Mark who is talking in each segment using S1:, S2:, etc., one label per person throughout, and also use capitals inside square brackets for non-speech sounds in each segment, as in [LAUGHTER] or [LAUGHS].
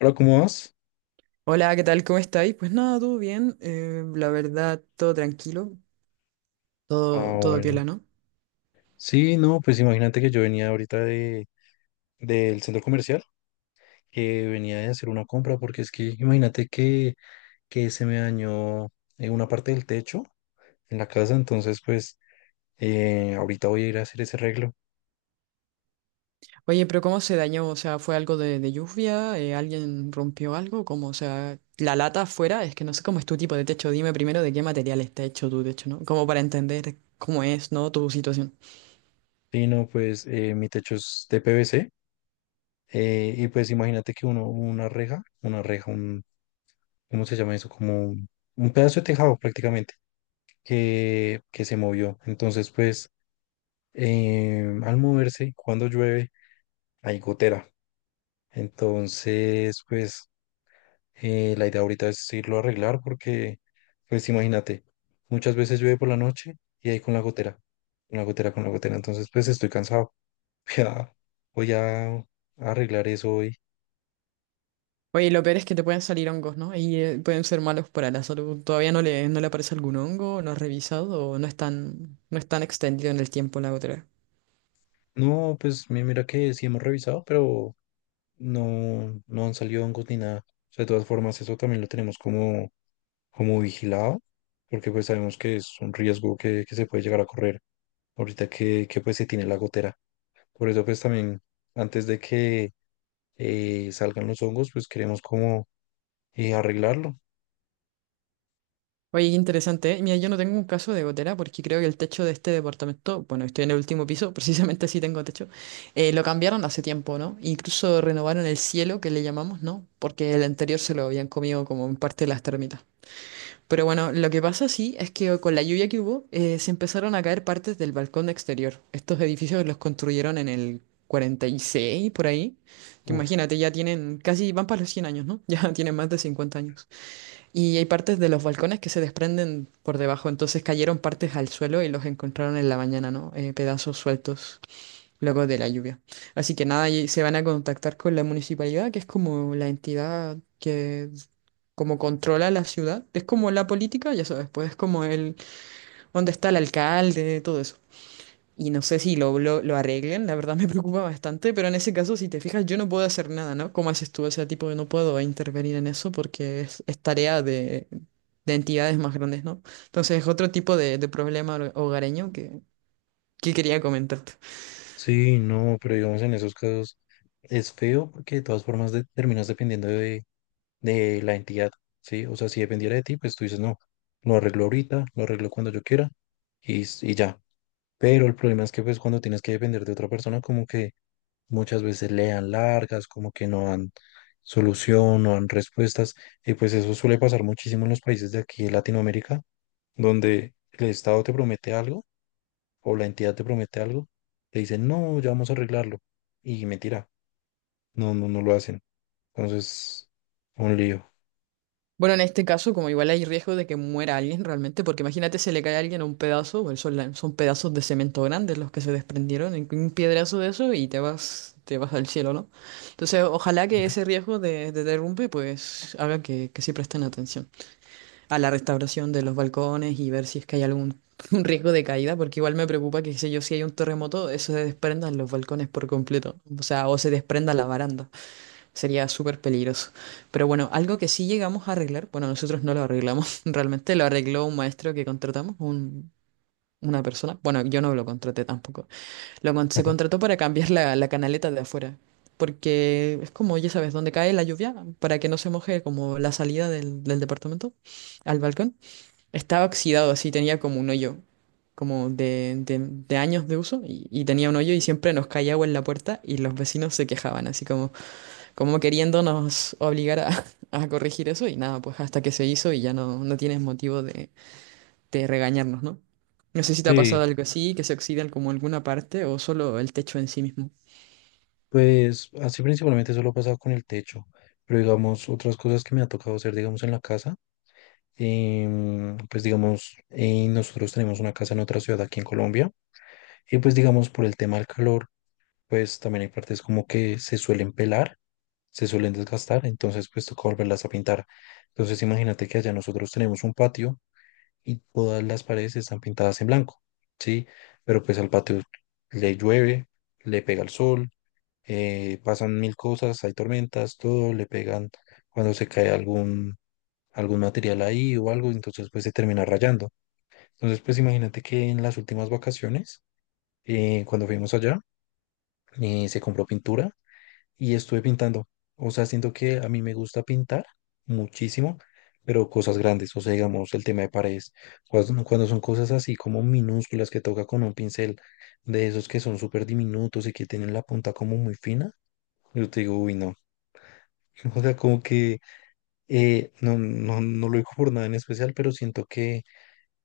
S1: Hola, ¿cómo vas?
S2: Hola, ¿qué tal? ¿Cómo estáis? Pues nada, todo bien. La verdad, todo tranquilo.
S1: Ah,
S2: Todo
S1: bueno.
S2: piola, ¿no?
S1: Sí, no, pues imagínate que yo venía ahorita de, del centro comercial, que venía de hacer una compra, porque es que imagínate que se me dañó una parte del techo en la casa. Entonces, pues ahorita voy a ir a hacer ese arreglo.
S2: Oye, pero ¿cómo se dañó? O sea, ¿fue algo de lluvia? ¿Alguien rompió algo? ¿Cómo? O sea, la lata afuera, es que no sé cómo es tu tipo de techo. Dime primero de qué material está hecho tu techo, ¿no? Como para entender cómo es, ¿no? Tu situación.
S1: Sí, no, pues mi techo es de PVC, y pues imagínate que uno, una reja, un, ¿cómo se llama eso? Como un pedazo de tejado prácticamente, que se movió. Entonces pues al moverse, cuando llueve, hay gotera. Entonces, pues la idea ahorita es irlo a arreglar porque, pues imagínate, muchas veces llueve por la noche y ahí con la gotera, con la gotera, con la gotera. Entonces, pues estoy cansado. [LAUGHS] Ya voy a arreglar eso hoy.
S2: Oye, lo peor es que te pueden salir hongos, ¿no? Y pueden ser malos para la salud. ¿Todavía no le aparece algún hongo? ¿No has revisado? ¿O no es tan extendido en el tiempo la gotera?
S1: No, pues mira que sí hemos revisado, pero no, no han salido hongos ni nada. O sea, de todas formas, eso también lo tenemos como, como vigilado, porque pues sabemos que es un riesgo que se puede llegar a correr, ahorita que pues se tiene la gotera. Por eso pues también antes de que salgan los hongos, pues queremos como arreglarlo.
S2: Oye, qué interesante, ¿eh? Mira, yo no tengo un caso de gotera porque creo que el techo de este departamento, bueno, estoy en el último piso, [LAUGHS] precisamente sí tengo techo, lo cambiaron hace tiempo, ¿no? Incluso renovaron el cielo, que le llamamos, ¿no? Porque el anterior se lo habían comido como en parte las termitas. Pero bueno, lo que pasa sí es que con la lluvia que hubo, se empezaron a caer partes del balcón exterior. Estos edificios los construyeron en el 46, por ahí. Que
S1: Uf,
S2: imagínate, ya tienen casi, van para los 100 años, ¿no? [LAUGHS] Ya tienen más de 50 años. Y hay partes de los balcones que se desprenden por debajo, entonces cayeron partes al suelo y los encontraron en la mañana, ¿no? Pedazos sueltos luego de la lluvia. Así que nada, y se van a contactar con la municipalidad, que es como la entidad que como controla la ciudad. Es como la política, ya sabes, pues es como el, dónde está el alcalde, todo eso. Y no sé si lo arreglen, la verdad [LAUGHS] me preocupa bastante, pero en ese caso, si te fijas, yo no puedo hacer nada, ¿no? ¿Cómo haces tú? O sea, tipo, no puedo intervenir en eso porque es tarea de entidades más grandes, ¿no? Entonces es otro tipo de problema hogareño que quería comentar.
S1: sí, no, pero digamos en esos casos es feo porque de todas formas terminas dependiendo de la entidad, ¿sí? O sea, si dependiera de ti, pues tú dices, no, lo arreglo ahorita, lo arreglo cuando yo quiera y, y ya. Pero el problema es que pues cuando tienes que depender de otra persona, como que muchas veces le dan largas, como que no dan solución, no dan respuestas, y pues eso suele pasar muchísimo en los países de aquí de Latinoamérica, donde el Estado te promete algo o la entidad te promete algo, te dicen, no, ya vamos a arreglarlo, y mentira, no, no lo hacen. Entonces, un lío.
S2: Bueno, en este caso, como igual hay riesgo de que muera alguien realmente, porque imagínate se le cae a alguien un pedazo, bueno, son, son pedazos de cemento grandes los que se desprendieron, un piedrazo de eso y te vas al cielo, ¿no? Entonces, ojalá que
S1: Ujú.
S2: ese riesgo de derrumbe, pues, haga que sí presten atención a la restauración de los balcones y ver si es que hay algún [LAUGHS] un riesgo de caída, porque igual me preocupa que, qué sé yo, si hay un terremoto, eso se desprendan los balcones por completo, o sea, o se desprenda la baranda. Sería súper peligroso. Pero bueno, algo que sí llegamos a arreglar, bueno, nosotros no lo arreglamos, [LAUGHS] realmente lo arregló un maestro que contratamos, una persona. Bueno, yo no lo contraté tampoco. Se
S1: [LAUGHS]
S2: contrató para cambiar la, la canaleta de afuera, porque es como, ya sabes, donde cae la lluvia, para que no se moje como la salida del, del departamento al balcón. Estaba oxidado, así tenía como un hoyo, como de, de años de uso, y tenía un hoyo y siempre nos caía agua en la puerta y los vecinos se quejaban, así como como queriéndonos obligar a, [LAUGHS] a corregir eso y nada, pues hasta que se hizo y ya no, no tienes motivo de regañarnos, ¿no? No sé si te ha
S1: Sí,
S2: pasado algo así, que se oxidan como alguna parte o solo el techo en sí mismo.
S1: pues así principalmente eso lo ha pasado con el techo, pero digamos, otras cosas que me ha tocado hacer, digamos, en la casa. Pues digamos, nosotros tenemos una casa en otra ciudad aquí en Colombia y pues digamos por el tema del calor, pues también hay partes como que se suelen pelar, se suelen desgastar, entonces pues toca volverlas a pintar. Entonces imagínate que allá nosotros tenemos un patio y todas las paredes están pintadas en blanco, ¿sí? Pero pues al patio le llueve, le pega el sol, pasan mil cosas, hay tormentas, todo, le pegan cuando se cae algún, algún material ahí o algo, entonces pues se termina rayando. Entonces, pues imagínate que en las últimas vacaciones, cuando fuimos allá, se compró pintura y estuve pintando. O sea, siento que a mí me gusta pintar muchísimo, pero cosas grandes. O sea, digamos, el tema de paredes. Cuando son cosas así como minúsculas que toca con un pincel de esos que son súper diminutos y que tienen la punta como muy fina, yo te digo, uy, no. [LAUGHS] O sea, como que no, no lo digo por nada en especial, pero siento que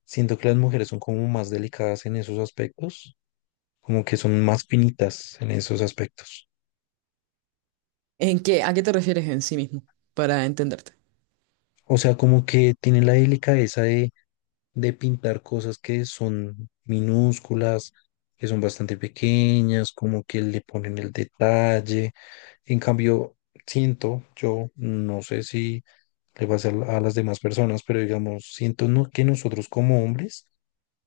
S1: siento que las mujeres son como más delicadas en esos aspectos, como que son más finitas en esos aspectos.
S2: ¿En qué? ¿A qué te refieres en sí mismo? Para entenderte.
S1: O sea, como que tienen la delicadeza de pintar cosas que son minúsculas, que son bastante pequeñas, como que le ponen el detalle. En cambio, siento, yo no sé si le va a ser a las demás personas, pero digamos, siento no, que nosotros como hombres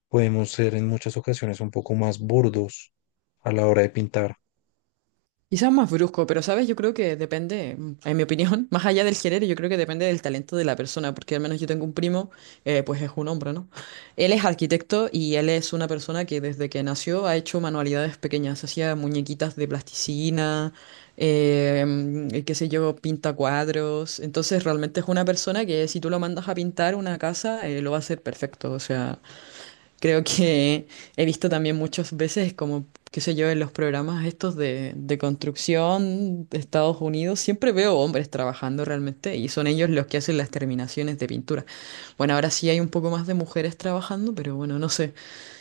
S1: podemos ser en muchas ocasiones un poco más burdos a la hora de pintar.
S2: Quizás más brusco, pero sabes, yo creo que depende, mm, en mi opinión, [LAUGHS] más allá del género, yo creo que depende del talento de la persona, porque al menos yo tengo un primo, pues es un hombre, ¿no? [LAUGHS] Él es arquitecto y él es una persona que desde que nació ha hecho manualidades pequeñas, hacía muñequitas de plasticina, qué sé yo, pinta cuadros, entonces realmente es una persona que si tú lo mandas a pintar una casa, lo va a hacer perfecto, o sea... Creo que he visto también muchas veces, como, qué sé yo, en los programas estos de construcción de Estados Unidos, siempre veo hombres trabajando realmente y son ellos los que hacen las terminaciones de pintura. Bueno, ahora sí hay un poco más de mujeres trabajando, pero bueno, no sé.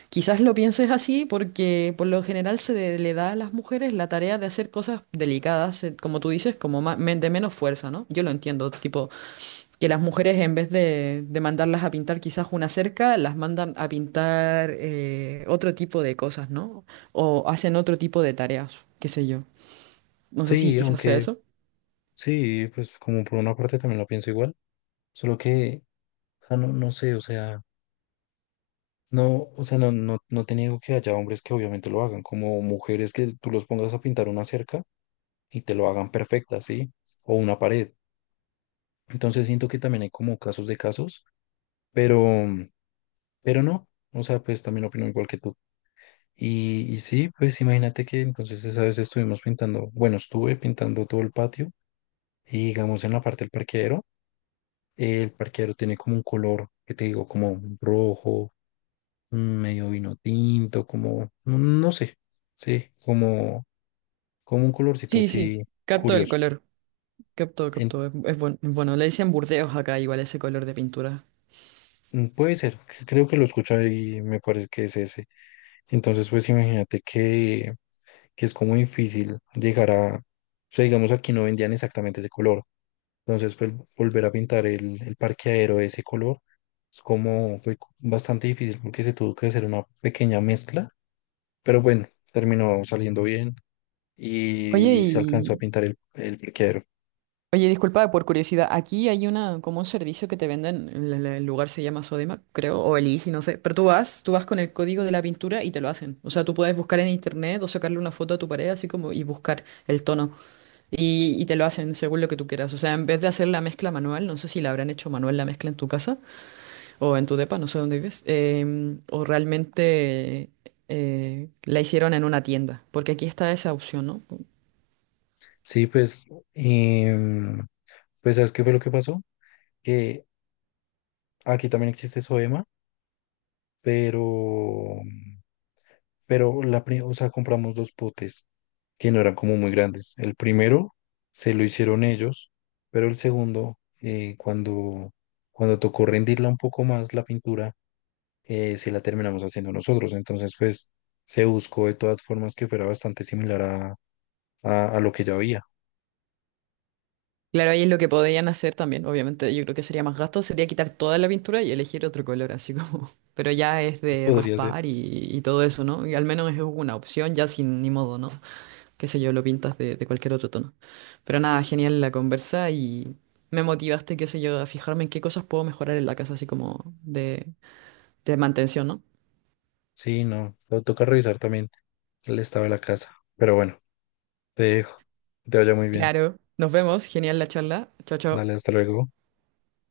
S2: Quizás lo pienses así porque por lo general le da a las mujeres la tarea de hacer cosas delicadas, como tú dices, como de menos fuerza, ¿no? Yo lo entiendo, tipo, que las mujeres en vez de mandarlas a pintar quizás una cerca, las mandan a pintar otro tipo de cosas, ¿no? O hacen otro tipo de tareas, qué sé yo. No sé si
S1: Sí,
S2: quizás sea
S1: aunque
S2: eso.
S1: sí, pues como por una parte también lo pienso igual. Solo que, o no, no sé, o sea, no, no te niego que haya hombres que obviamente lo hagan, como mujeres que tú los pongas a pintar una cerca y te lo hagan perfecta, ¿sí? O una pared. Entonces siento que también hay como casos de casos, pero, pero no, o sea, pues también opino igual que tú. Y sí, pues imagínate que entonces esa vez estuvimos pintando, bueno, estuve pintando todo el patio y digamos en la parte del parqueadero, el parqueadero tiene como un color, que te digo, como rojo medio vino tinto, como, no, no sé, sí, como, como un colorcito
S2: Sí, sí,
S1: así
S2: capto el
S1: curioso.
S2: color, capto,
S1: En-
S2: capto, es, es bueno. Le dicen burdeos acá igual ese color de pintura.
S1: mm, puede ser, creo que lo escuché y me parece que es ese. Entonces, pues imagínate que es como difícil llegar a, o sea, digamos, aquí no vendían exactamente ese color. Entonces, pues, volver a pintar el parqueadero de ese color es como fue bastante difícil porque se tuvo que hacer una pequeña mezcla, pero bueno, terminó saliendo bien
S2: Oye,
S1: y se alcanzó a
S2: y,
S1: pintar el parqueadero.
S2: Oye, disculpa, por curiosidad, aquí hay una, como un servicio que te venden, el, el lugar se llama Sodema, creo, o el Easy, no sé, pero tú vas con el código de la pintura y te lo hacen. O sea, tú puedes buscar en internet o sacarle una foto a tu pared, así como, y buscar el tono, y te lo hacen según lo que tú quieras. O sea, en vez de hacer la mezcla manual, no sé si la habrán hecho manual la mezcla en tu casa o en tu depa, no sé dónde vives, o realmente la hicieron en una tienda, porque aquí está esa opción, ¿no?
S1: Sí, pues, em, pues ¿sabes qué fue lo que pasó? Que aquí también existe SOEMA. pero, pero la, o sea, compramos dos potes que no eran como muy grandes. El primero se lo hicieron ellos, pero el segundo, cuando, cuando tocó rendirla un poco más la pintura, se la terminamos haciendo nosotros. Entonces, pues se buscó de todas formas que fuera bastante similar a lo que ya había.
S2: Claro, ahí es lo que podrían hacer también, obviamente. Yo creo que sería más gasto, sería quitar toda la pintura y elegir otro color, así como. [LAUGHS] Pero ya es de
S1: Podría ser.
S2: raspar y todo eso, ¿no? Y al menos es una opción, ya sin ni modo, ¿no? Qué sé yo, lo pintas de cualquier otro tono. Pero nada, genial la conversa y me motivaste, qué sé yo, a fijarme en qué cosas puedo mejorar en la casa, así como de mantención, ¿no?
S1: Sí, no, lo toca revisar también el estado de la casa. Pero bueno, te dejo. Que te vaya muy bien.
S2: Claro, nos vemos, genial la charla. Chao, chao.
S1: Dale, hasta luego.